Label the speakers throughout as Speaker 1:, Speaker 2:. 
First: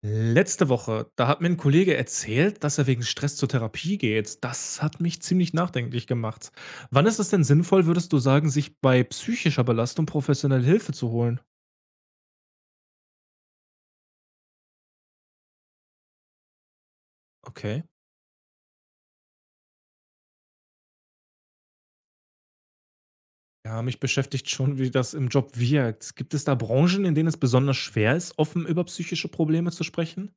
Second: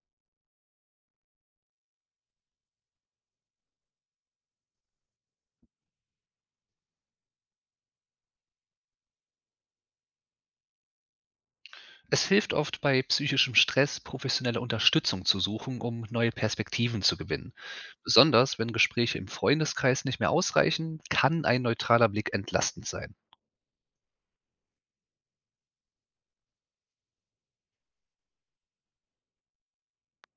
Speaker 1: Letzte Woche, da hat mir ein Kollege erzählt, dass er wegen Stress zur Therapie geht. Das hat mich ziemlich nachdenklich gemacht. Wann ist es denn sinnvoll, würdest du sagen, sich bei psychischer Belastung professionelle Hilfe zu holen?
Speaker 2: Es hilft oft bei psychischem Stress, professionelle Unterstützung zu suchen, um neue Perspektiven zu gewinnen.
Speaker 1: Okay.
Speaker 2: Besonders wenn Gespräche im Freundeskreis nicht mehr ausreichen, kann ein neutraler Blick entlastend sein.
Speaker 1: Ja, mich beschäftigt schon, wie das im Job wirkt. Gibt es da Branchen, in denen es besonders schwer ist, offen über psychische Probleme zu sprechen?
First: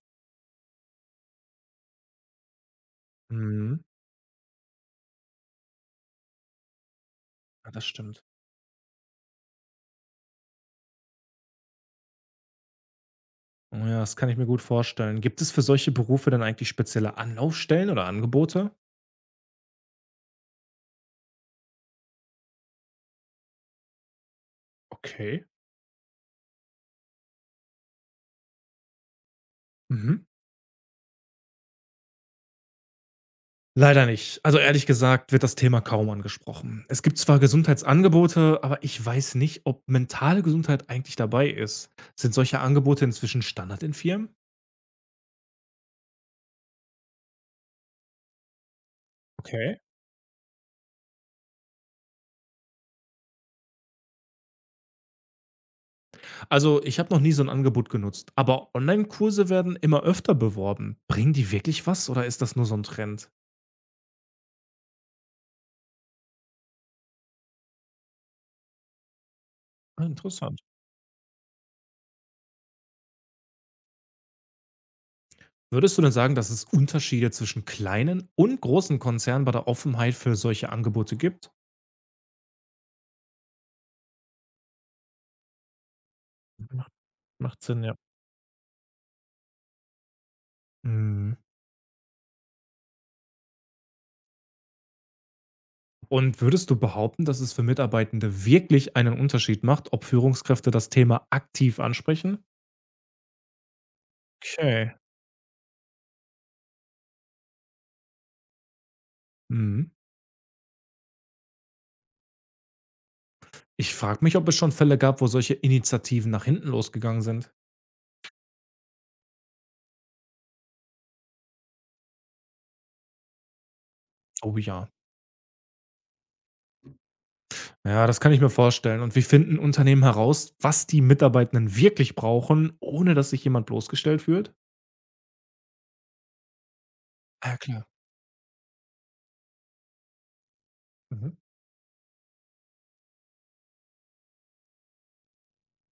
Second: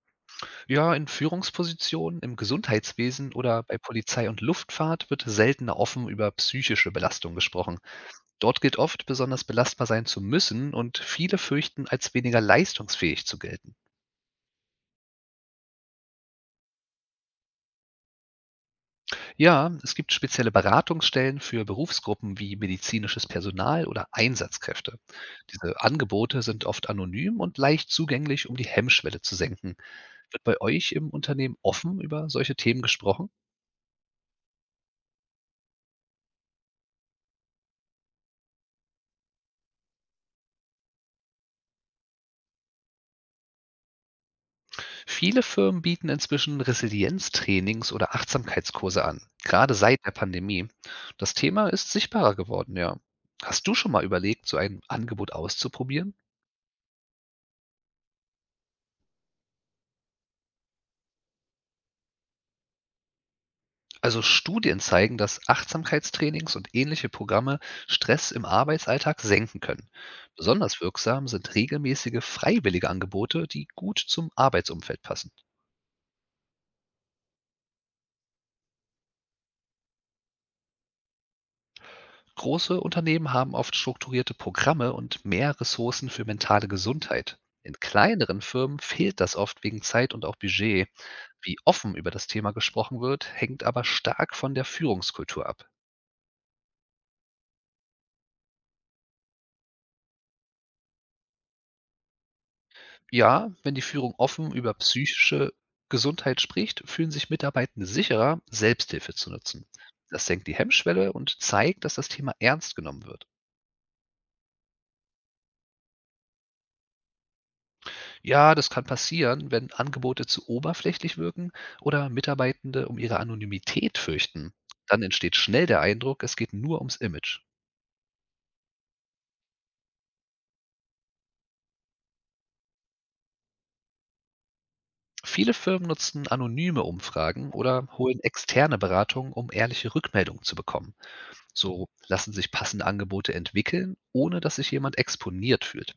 Speaker 2: Ja, in Führungspositionen, im Gesundheitswesen oder bei
Speaker 1: Mhm.
Speaker 2: Polizei und Luftfahrt wird seltener offen über psychische Belastung
Speaker 1: Ja,
Speaker 2: gesprochen.
Speaker 1: das stimmt.
Speaker 2: Dort gilt oft, besonders belastbar sein zu müssen und viele fürchten, als weniger leistungsfähig zu gelten.
Speaker 1: Oh ja, das kann ich mir gut vorstellen. Gibt es für solche Berufe dann eigentlich spezielle Anlaufstellen oder Angebote?
Speaker 2: Ja, es gibt spezielle Beratungsstellen für Berufsgruppen wie medizinisches Personal oder Einsatzkräfte.
Speaker 1: Okay.
Speaker 2: Diese Angebote sind oft anonym und leicht zugänglich, um die Hemmschwelle zu senken.
Speaker 1: Mhm.
Speaker 2: Wird bei euch im Unternehmen offen über solche Themen gesprochen?
Speaker 1: Leider nicht. Also ehrlich gesagt wird das Thema kaum angesprochen. Es gibt zwar Gesundheitsangebote, aber ich weiß nicht, ob mentale Gesundheit eigentlich dabei ist. Sind solche Angebote inzwischen Standard in Firmen?
Speaker 2: Viele Firmen bieten inzwischen Resilienztrainings oder Achtsamkeitskurse an, gerade
Speaker 1: Okay.
Speaker 2: seit der Pandemie. Das Thema ist sichtbarer geworden, ja. Hast du schon mal überlegt, so ein Angebot auszuprobieren?
Speaker 1: Also ich habe noch nie so ein Angebot genutzt, aber Online-Kurse werden immer öfter beworben. Bringen die wirklich was oder ist das nur so ein Trend?
Speaker 2: Also Studien zeigen, dass Achtsamkeitstrainings und ähnliche Programme Stress im Arbeitsalltag senken können.
Speaker 1: Ah, interessant.
Speaker 2: Besonders wirksam sind regelmäßige freiwillige Angebote, die gut zum Arbeitsumfeld passen.
Speaker 1: Würdest du denn sagen, dass es Unterschiede zwischen kleinen und großen Konzernen bei der Offenheit für solche Angebote gibt?
Speaker 2: Große Unternehmen haben oft strukturierte Programme und mehr Ressourcen für mentale
Speaker 1: Macht,
Speaker 2: Gesundheit.
Speaker 1: macht
Speaker 2: In
Speaker 1: Sinn, ja.
Speaker 2: kleineren Firmen fehlt das oft wegen Zeit und auch Budget.
Speaker 1: Mhm.
Speaker 2: Wie offen über das Thema gesprochen wird, hängt aber stark von der Führungskultur ab.
Speaker 1: Und würdest du behaupten, dass es für Mitarbeitende wirklich einen Unterschied macht, ob Führungskräfte das Thema aktiv ansprechen?
Speaker 2: Ja, wenn die Führung offen über
Speaker 1: Okay.
Speaker 2: psychische Gesundheit spricht, fühlen sich Mitarbeitende sicherer, Selbsthilfe zu nutzen.
Speaker 1: Mhm.
Speaker 2: Das senkt die Hemmschwelle und zeigt, dass das Thema ernst genommen wird.
Speaker 1: Ich frage mich, ob es schon Fälle gab, wo solche Initiativen nach hinten losgegangen sind.
Speaker 2: Ja, das kann passieren, wenn Angebote zu oberflächlich wirken oder Mitarbeitende um ihre Anonymität fürchten.
Speaker 1: Oh ja.
Speaker 2: Dann entsteht schnell der Eindruck, es geht nur ums Image.
Speaker 1: Ja, das kann ich mir vorstellen. Und wie finden Unternehmen heraus, was die Mitarbeitenden wirklich brauchen, ohne dass sich jemand bloßgestellt fühlt?
Speaker 2: Viele Firmen nutzen anonyme Umfragen
Speaker 1: Ah, klar.
Speaker 2: oder holen externe Beratung, um ehrliche Rückmeldungen zu bekommen.
Speaker 1: Mhm.
Speaker 2: So lassen sich passende Angebote entwickeln, ohne dass sich jemand exponiert fühlt.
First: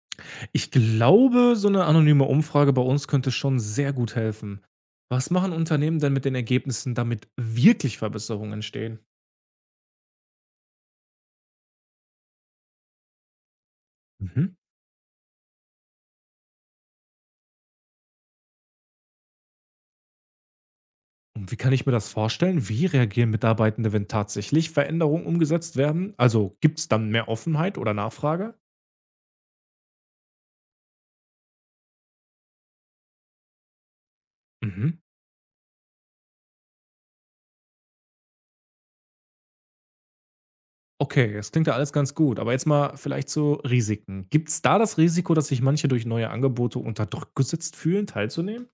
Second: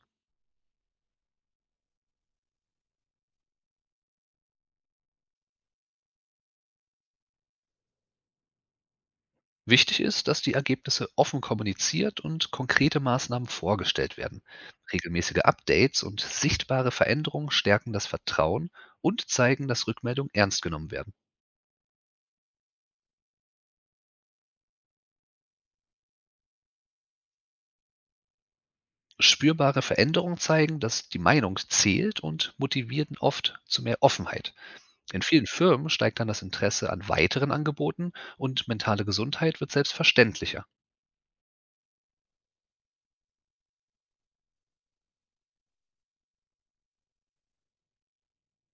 Speaker 1: Ich glaube, so eine anonyme Umfrage bei uns könnte schon sehr gut helfen. Was machen Unternehmen denn mit den Ergebnissen, damit wirklich Verbesserungen entstehen?
Speaker 2: Wichtig ist, dass die Ergebnisse offen kommuniziert und konkrete Maßnahmen vorgestellt werden.
Speaker 1: Mhm.
Speaker 2: Regelmäßige Updates und sichtbare Veränderungen stärken das Vertrauen und zeigen, dass Rückmeldungen ernst genommen werden.
Speaker 1: Und wie kann ich mir das vorstellen? Wie reagieren Mitarbeitende, wenn tatsächlich Veränderungen umgesetzt werden? Also gibt es dann mehr Offenheit oder Nachfrage?
Speaker 2: Spürbare Veränderungen zeigen, dass die Meinung zählt und motivieren oft zu mehr Offenheit.
Speaker 1: Mhm.
Speaker 2: In vielen Firmen steigt dann das Interesse an weiteren Angeboten und mentale Gesundheit wird selbstverständlicher.
Speaker 1: Okay, das klingt ja alles ganz gut, aber jetzt mal vielleicht zu Risiken. Gibt es da das Risiko, dass sich manche durch neue Angebote unter Druck gesetzt fühlen, teilzunehmen?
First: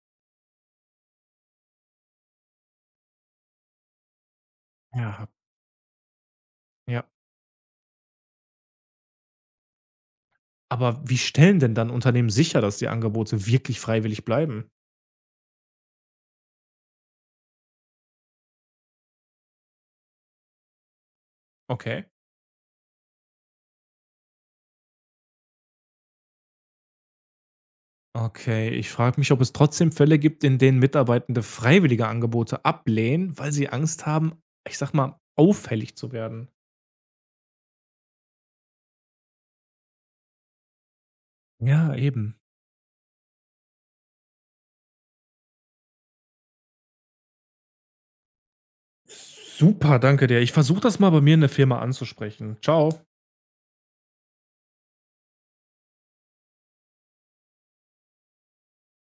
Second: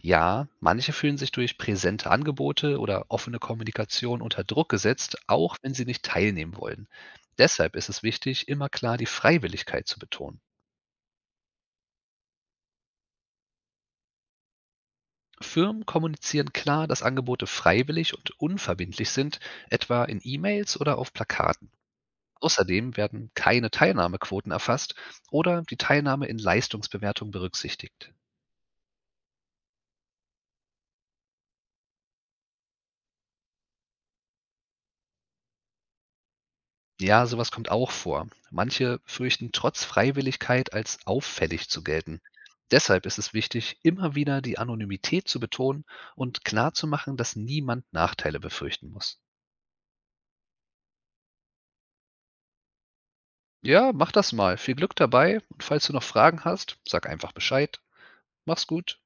Speaker 2: Ja, manche fühlen sich durch präsente Angebote oder offene Kommunikation unter Druck gesetzt,
Speaker 1: Ja,
Speaker 2: auch wenn sie nicht teilnehmen wollen.
Speaker 1: ja.
Speaker 2: Deshalb ist es wichtig, immer klar die Freiwilligkeit zu betonen.
Speaker 1: Aber wie stellen denn dann Unternehmen sicher, dass die Angebote wirklich freiwillig bleiben?
Speaker 2: Firmen kommunizieren klar, dass Angebote freiwillig und unverbindlich sind, etwa in E-Mails oder auf Plakaten.
Speaker 1: Okay.
Speaker 2: Außerdem werden keine Teilnahmequoten erfasst oder die Teilnahme in Leistungsbewertungen berücksichtigt.
Speaker 1: Okay, ich frage mich, ob es trotzdem Fälle gibt, in denen Mitarbeitende freiwillige Angebote ablehnen, weil sie Angst haben, ich sag mal, auffällig zu werden.
Speaker 2: Ja, sowas kommt auch vor. Manche fürchten trotz Freiwilligkeit als auffällig zu
Speaker 1: Ja,
Speaker 2: gelten.
Speaker 1: eben.
Speaker 2: Deshalb ist es wichtig, immer wieder die Anonymität zu betonen und klarzumachen, dass niemand Nachteile befürchten muss.
Speaker 1: Super, danke dir. Ich versuche das mal bei mir in der Firma anzusprechen. Ciao.
Speaker 2: Ja, mach das mal. Viel Glück dabei und falls du noch Fragen hast, sag einfach Bescheid. Mach's gut.